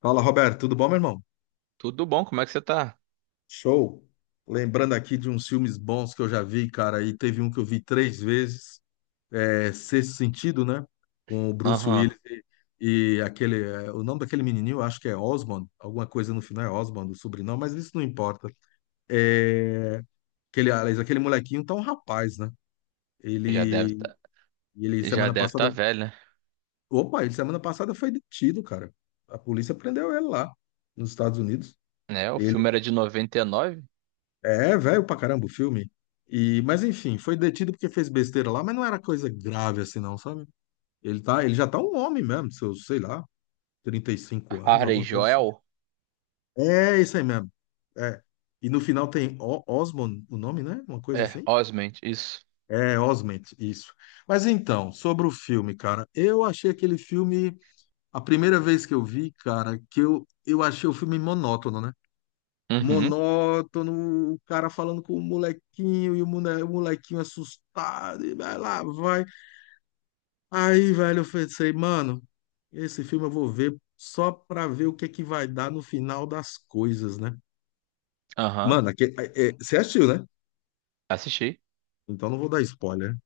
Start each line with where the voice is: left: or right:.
left: Fala, Roberto, tudo bom, meu irmão?
right: Tudo bom, como é que você tá?
left: Show. Lembrando aqui de uns filmes bons que eu já vi, cara, e teve um que eu vi três vezes, é Sexto Sentido, né? Com o Bruce
right: Aham.
left: Willis e aquele, o nome daquele menininho, acho que é Osmond, alguma coisa no final é Osmond, o sobrenome, mas isso não importa. É, aquele, aliás, aquele molequinho tá um rapaz, né?
right: Já deve
left: Ele,
right: tá,
left: ele
right: já
left: semana
right: deve tá
left: passada,
right: velho, né?
left: ele semana passada foi detido, cara. A polícia prendeu ele lá, nos Estados Unidos.
right: Né, o filme era de 99.
left: É velho pra caramba o filme. E, mas enfim, foi detido porque fez besteira lá, mas não era coisa grave assim, não, sabe? Ele já tá um homem mesmo, seus, sei lá, 35 anos,
right: Harry
left: alguma coisa assim.
right: Joel?
left: É isso aí mesmo. É. E no final tem Osmond, o nome, né? Uma coisa
right: É,
left: assim.
right: Osment, isso.
left: É, Osment, isso. Mas então, sobre o filme, cara, eu achei aquele filme, a primeira vez que eu vi, cara, que eu achei o filme monótono, né?
right: Uhum.
left: Monótono, o cara falando com o molequinho e o molequinho assustado, e vai lá, vai. Aí, velho, eu pensei, mano, esse filme eu vou ver só pra ver o que é que vai dar no final das coisas, né?
right: Aham.
left: Mano, aqui, você assistiu, né?
right: Assisti.
left: Então não vou dar spoiler.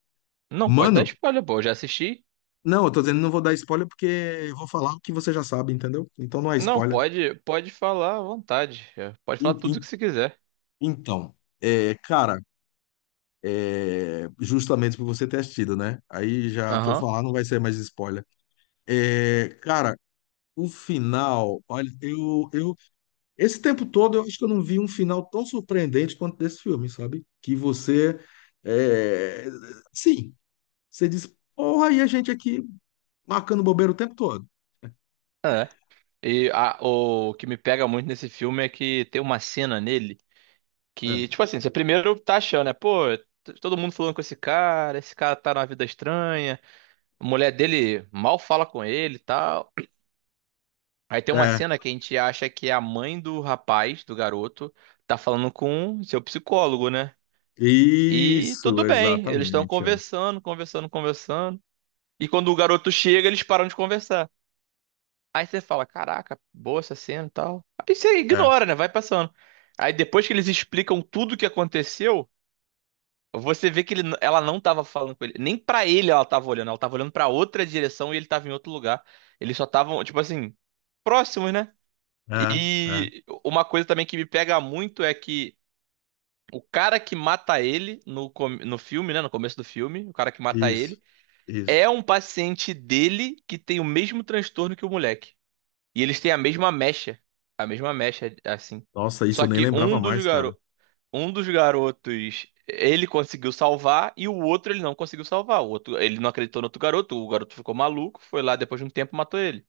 right: Não, pode dar
left: Mano,
right: spoiler, pô, eu já assisti.
left: não, eu tô dizendo não vou dar spoiler porque eu vou falar o que você já sabe, entendeu? Então não é
right: Não,
left: spoiler.
right: pode, pode falar à vontade. Pode falar
left: In-
right: tudo o
left: in-
right: que você quiser.
left: Então, é, cara, é, justamente por você ter assistido, né? Aí já o que eu
right: Aham.
left: falar não vai ser mais spoiler. É, cara, o final, olha, eu, esse tempo todo eu acho que eu não vi um final tão surpreendente quanto desse filme, sabe? Que você, é, sim, você diz, porra, e a gente aqui marcando bobeira o tempo todo.
right: É. O que me pega muito nesse filme é que tem uma cena nele
left: É,
right: que, tipo assim, você primeiro tá achando, né? Pô, todo mundo falando com esse cara tá numa vida estranha. A mulher dele mal fala com ele e tal. Aí tem uma
left: é,
right: cena que a gente acha que é a mãe do rapaz, do garoto, tá falando com seu psicólogo, né? E
left: isso,
right: tudo bem, eles estão
left: exatamente, é,
right: conversando, conversando, conversando. E quando o garoto chega, eles param de conversar. Aí você fala, caraca, boa essa cena e tal. Aí você
left: é,
right: ignora, né? Vai passando. Aí depois que eles explicam tudo o que aconteceu, você vê que ele, ela não tava falando com ele. Nem pra ele ela tava olhando. Ela tava olhando pra outra direção e ele tava em outro lugar. Eles só estavam, tipo assim, próximos, né?
left: é, é,
right: E uma coisa também que me pega muito é que o cara que mata ele no filme, né? No começo do filme, o cara que mata
left: isso,
right: ele
left: isso.
right: é um paciente dele que tem o mesmo transtorno que o moleque. E eles têm a mesma mecha. A mesma mecha, assim.
left: Nossa, isso
right: Só
left: eu nem
right: que
left: lembrava mais, cara.
right: um dos garotos ele conseguiu salvar e o outro ele não conseguiu salvar. O outro, ele não acreditou no outro garoto, o garoto ficou maluco, foi lá depois de um tempo e matou ele.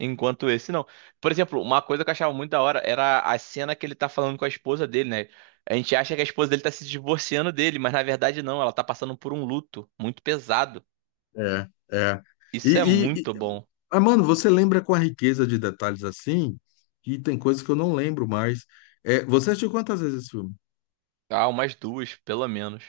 right: Enquanto esse não. Por exemplo, uma coisa que eu achava muito da hora era a cena que ele tá falando com a esposa dele, né? A gente acha que a esposa dele tá se divorciando dele, mas na verdade não, ela tá passando por um luto muito pesado.
left: É, é. E,
right: Isso é
left: e, e-
right: muito bom.
left: ah, mano, você lembra com a riqueza de detalhes assim? Que tem coisas que eu não lembro mais. É, você assistiu quantas vezes esse filme?
right: Ah, umas duas, pelo menos.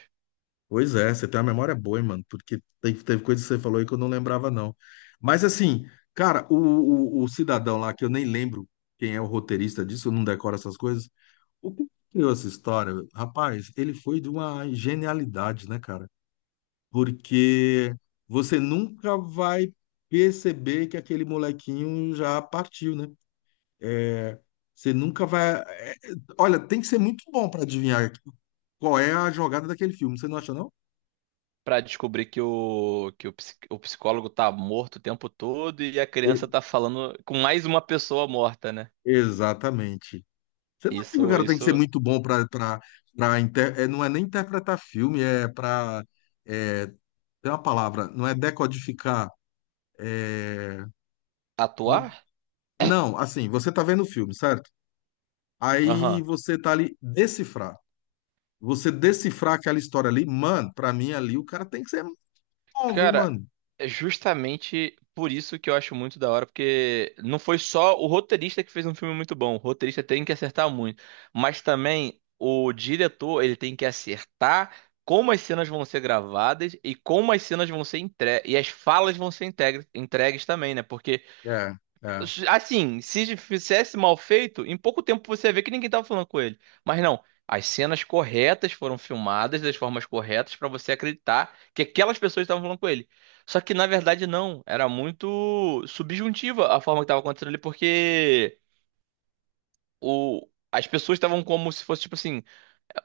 left: Pois é, você tem uma memória boa, hein, mano, porque teve coisas que você falou aí que eu não lembrava, não. Mas assim, cara, o cidadão lá, que eu nem lembro quem é o roteirista disso, eu não decoro essas coisas. O que criou essa história? Rapaz, ele foi de uma genialidade, né, cara? Porque você nunca vai perceber que aquele molequinho já partiu, né? É, você nunca vai. É, olha, tem que ser muito bom para adivinhar qual é a jogada daquele filme, você não acha, não?
right: Pra descobrir que o psicólogo tá morto o tempo todo e a
left: E-
right: criança tá falando com mais uma pessoa morta, né?
left: exatamente. Você não acha que o
right: Isso,
left: cara tem que ser
right: isso.
left: muito bom para é, não é nem interpretar filme, é para é, tem uma palavra, não é decodificar. Não,
right: Atuar?
left: não, assim, você tá vendo o filme, certo? Aí
right: Aham.
left: você tá ali decifrar. Você decifrar aquela história ali, mano, pra mim ali o cara tem que ser bom, viu,
right: Cara,
left: mano?
right: é justamente por isso que eu acho muito da hora, porque não foi só o roteirista que fez um filme muito bom. O roteirista tem que acertar muito, mas também o diretor, ele tem que acertar como as cenas vão ser gravadas e como as cenas vão ser entregues e as falas vão ser entregues também, né? Porque
left: É, é,
right: assim, se fizesse mal feito, em pouco tempo você ia ver que ninguém tava falando com ele. Mas não, as cenas corretas foram filmadas das formas corretas pra você acreditar que aquelas pessoas estavam falando com ele. Só que na verdade não, era muito subjuntiva a forma que tava acontecendo ali, porque as pessoas estavam como se fosse tipo assim,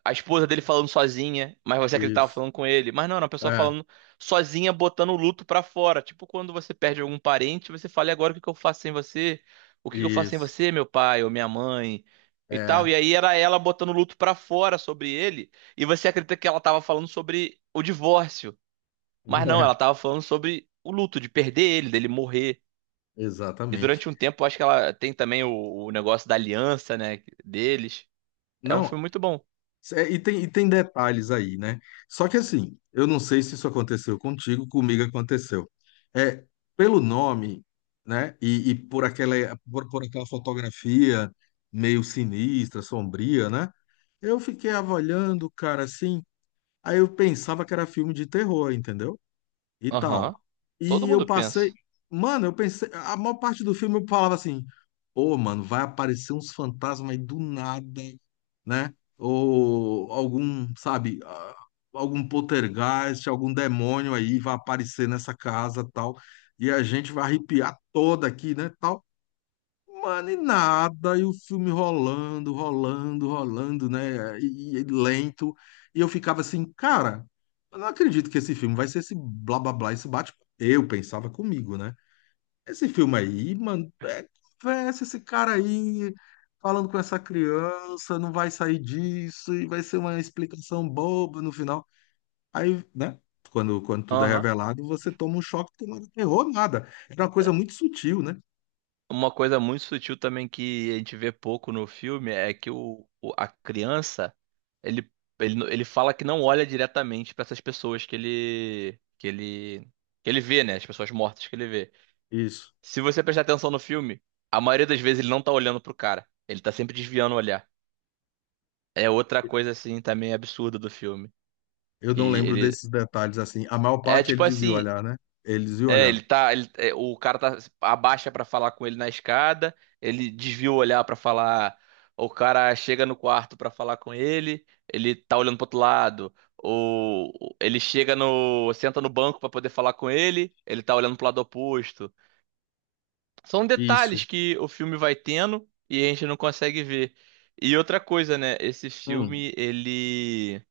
right: a esposa dele falando sozinha, mas você acreditava
left: isso,
right: falando com ele. Mas não, era uma pessoa
left: é,
right: falando sozinha, botando o luto pra fora. Tipo quando você perde algum parente, você fala, e agora o que que eu faço sem você? O que que eu faço sem
left: isso,
right: você, meu pai ou minha mãe? E tal.
left: é,
right: E aí era ela botando o luto pra fora sobre ele, e você acredita que ela tava falando sobre o divórcio. Mas não,
left: é,
right: ela tava falando sobre o luto de perder ele, dele morrer. E
left: exatamente.
right: durante um tempo, eu acho que ela tem também o negócio da aliança, né, deles. É um
left: Não,
right: filme muito bom.
left: é, e tem detalhes aí, né? Só que assim, eu não sei se isso aconteceu contigo, comigo aconteceu. É, pelo nome, né, e por aquela, por aquela fotografia meio sinistra, sombria, né? Eu fiquei avaliando o cara assim. Aí eu pensava que era filme de terror, entendeu? E tal.
right: Aham. Todo
left: E
right: mundo
left: eu passei.
right: pensa.
left: Mano, eu pensei. A maior parte do filme eu falava assim: Ô, mano, vai aparecer uns fantasmas aí do nada, né? Ou algum, sabe, ah, algum poltergeist, algum demônio aí vai aparecer nessa casa tal. E a gente vai arrepiar toda aqui, né? Tal. Mano, e nada, e o filme rolando, rolando, rolando, né? E lento. E eu ficava assim, cara, eu não acredito que esse filme vai ser esse blá blá blá, esse bate. Eu pensava comigo, né? Esse filme aí, mano, é conversa, esse cara aí falando com essa criança, não vai sair disso, e vai ser uma explicação boba no final. Aí, né? Quando tudo é
right: Aham.
left: revelado, você toma um choque que não era terror, nada. Era uma coisa muito sutil, né?
right: Uma coisa muito sutil também que a gente vê pouco no filme é que a criança ele, ele fala que não olha diretamente para essas pessoas que ele que ele que ele vê, né? As pessoas mortas que ele vê.
left: Isso.
right: Se você prestar atenção no filme, a maioria das vezes ele não tá olhando pro cara. Ele tá sempre desviando o olhar. É outra coisa assim também absurda do filme,
left: Eu não
right: que
left: lembro
right: ele
left: desses detalhes assim. A maior
right: é
left: parte ele
right: tipo
left: dizia
right: assim,
left: olhar, né? Ele dizia
right: é,
left: olhar.
right: ele tá, é, o cara tá abaixa pra falar com ele na escada, ele desvia o olhar pra falar, o cara chega no quarto pra falar com ele, ele tá olhando pro outro lado, ou ele chega no, senta no banco pra poder falar com ele, ele tá olhando pro lado oposto. São detalhes
left: Isso.
right: que o filme vai tendo e a gente não consegue ver. E outra coisa, né, esse
left: Hum.
right: filme ele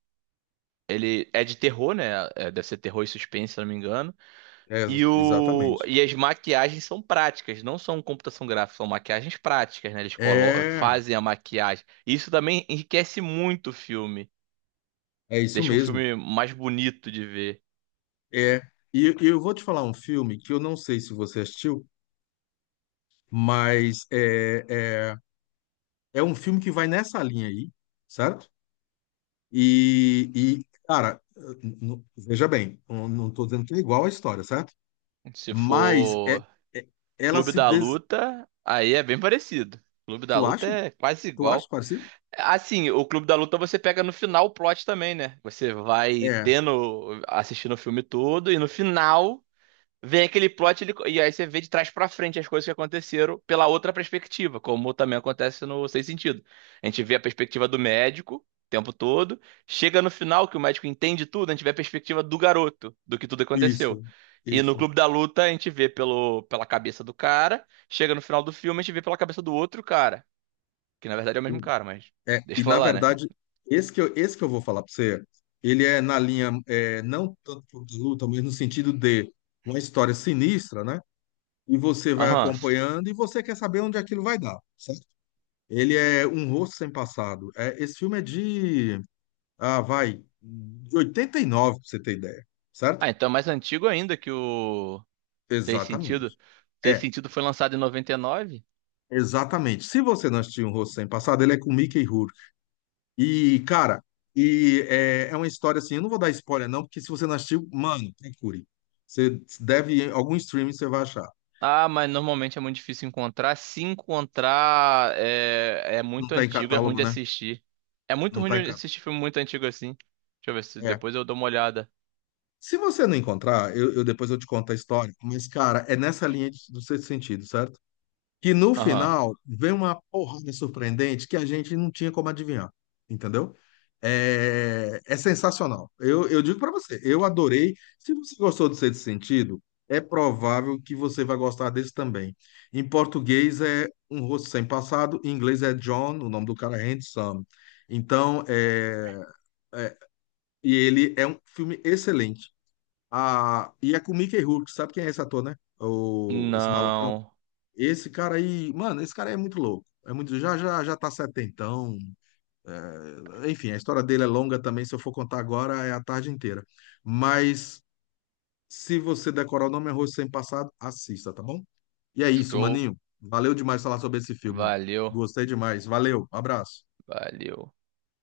right: ele é de terror, né? É, deve ser terror e suspense, se eu não me engano.
left: É,
right: E,
left: exatamente.
right: e as maquiagens são práticas, não são computação gráfica, são maquiagens práticas, né? Eles
left: É,
right: fazem a maquiagem. Isso também enriquece muito o filme.
left: é isso
right: Deixa um
left: mesmo.
right: filme mais bonito de ver.
left: É. E eu vou te falar um filme que eu não sei se você assistiu, mas é, é um filme que vai nessa linha aí, certo? E, e cara, veja bem, eu não estou dizendo que é igual à história, certo?
right: Se
left: Mas
right: for
left: é- ela
right: Clube
left: se
right: da
left: des...
right: Luta, aí é bem parecido. Clube da
left: Tu
right: Luta
left: acha?
right: é quase
left: Tu acha
right: igual.
left: parecido?
right: Assim, o Clube da Luta você pega no final o plot também, né? Você vai
left: É,
right: tendo, assistindo o filme todo e no final vem aquele plot e aí você vê de trás pra frente as coisas que aconteceram pela outra perspectiva, como também acontece no Sem Sentido. A gente vê a perspectiva do médico o tempo todo, chega no final que o médico entende tudo, a gente vê a perspectiva do garoto, do que tudo aconteceu.
left: isso,
right: E no
left: isso.
right: Clube da Luta a gente vê pela cabeça do cara, chega no final do filme a gente vê pela cabeça do outro cara, que na verdade é o mesmo cara, mas
left: É,
right: deixa
left: e
right: eu
left: na
right: falar, né?
left: verdade, esse que eu vou falar para você, ele é na linha, é, não tanto por luta, mas no sentido de uma história sinistra, né? E você vai
right: Aham.
left: acompanhando e você quer saber onde aquilo vai dar, certo? Ele é Um Rosto Sem Passado. É, esse filme é de, ah, vai, de 89 para você ter ideia, certo?
right: Ah, então é mais antigo ainda que o Sem
left: Exatamente.
right: Sentido. Sem
left: É,
right: Sentido foi lançado em 99.
left: exatamente. Se você não assistiu Um Rosto Sem Passado, ele é com Mickey Rourke. E, cara, é uma história assim, eu não vou dar spoiler não, porque se você não assistiu, mano, procure. Você deve, em algum streaming você vai achar.
right: Ah, mas normalmente é muito difícil encontrar. Se encontrar, é, é
left: Não
right: muito
left: tá em
right: antigo, é ruim
left: catálogo,
right: de
left: né?
right: assistir. É muito
left: Não
right: ruim
left: tá em
right: de
left: catálogo.
right: assistir filme muito antigo assim. Deixa eu ver se
left: É.
right: depois eu dou uma olhada.
left: Se você não encontrar, eu depois eu te conto a história. Mas, cara, é nessa linha do Sexto Sentido, certo? Que no
right: Aham.
left: final vem uma porrada surpreendente que a gente não tinha como adivinhar, entendeu? É, é sensacional. Eu digo para você, eu adorei. Se você gostou do Sexto Sentido, é provável que você vai gostar desse também. Em português é Um Rosto Sem Passado, em inglês é John, o nome do cara é Handsome. Então, é- e ele é um filme excelente. Ah, e é com Mickey Rourke, sabe quem é esse ator, né? O, esse malucão?
right: Não.
left: Esse cara aí, mano, esse cara aí é muito louco. É muito, já já já tá setentão. É, enfim, a história dele é longa também. Se eu for contar agora, é a tarde inteira. Mas se você decorar o nome é Arroz Sem Passado, assista, tá bom? E é isso,
right: Show.
left: maninho. Valeu demais falar sobre esse filme.
right: Valeu.
left: Gostei demais. Valeu, abraço.
right: Valeu.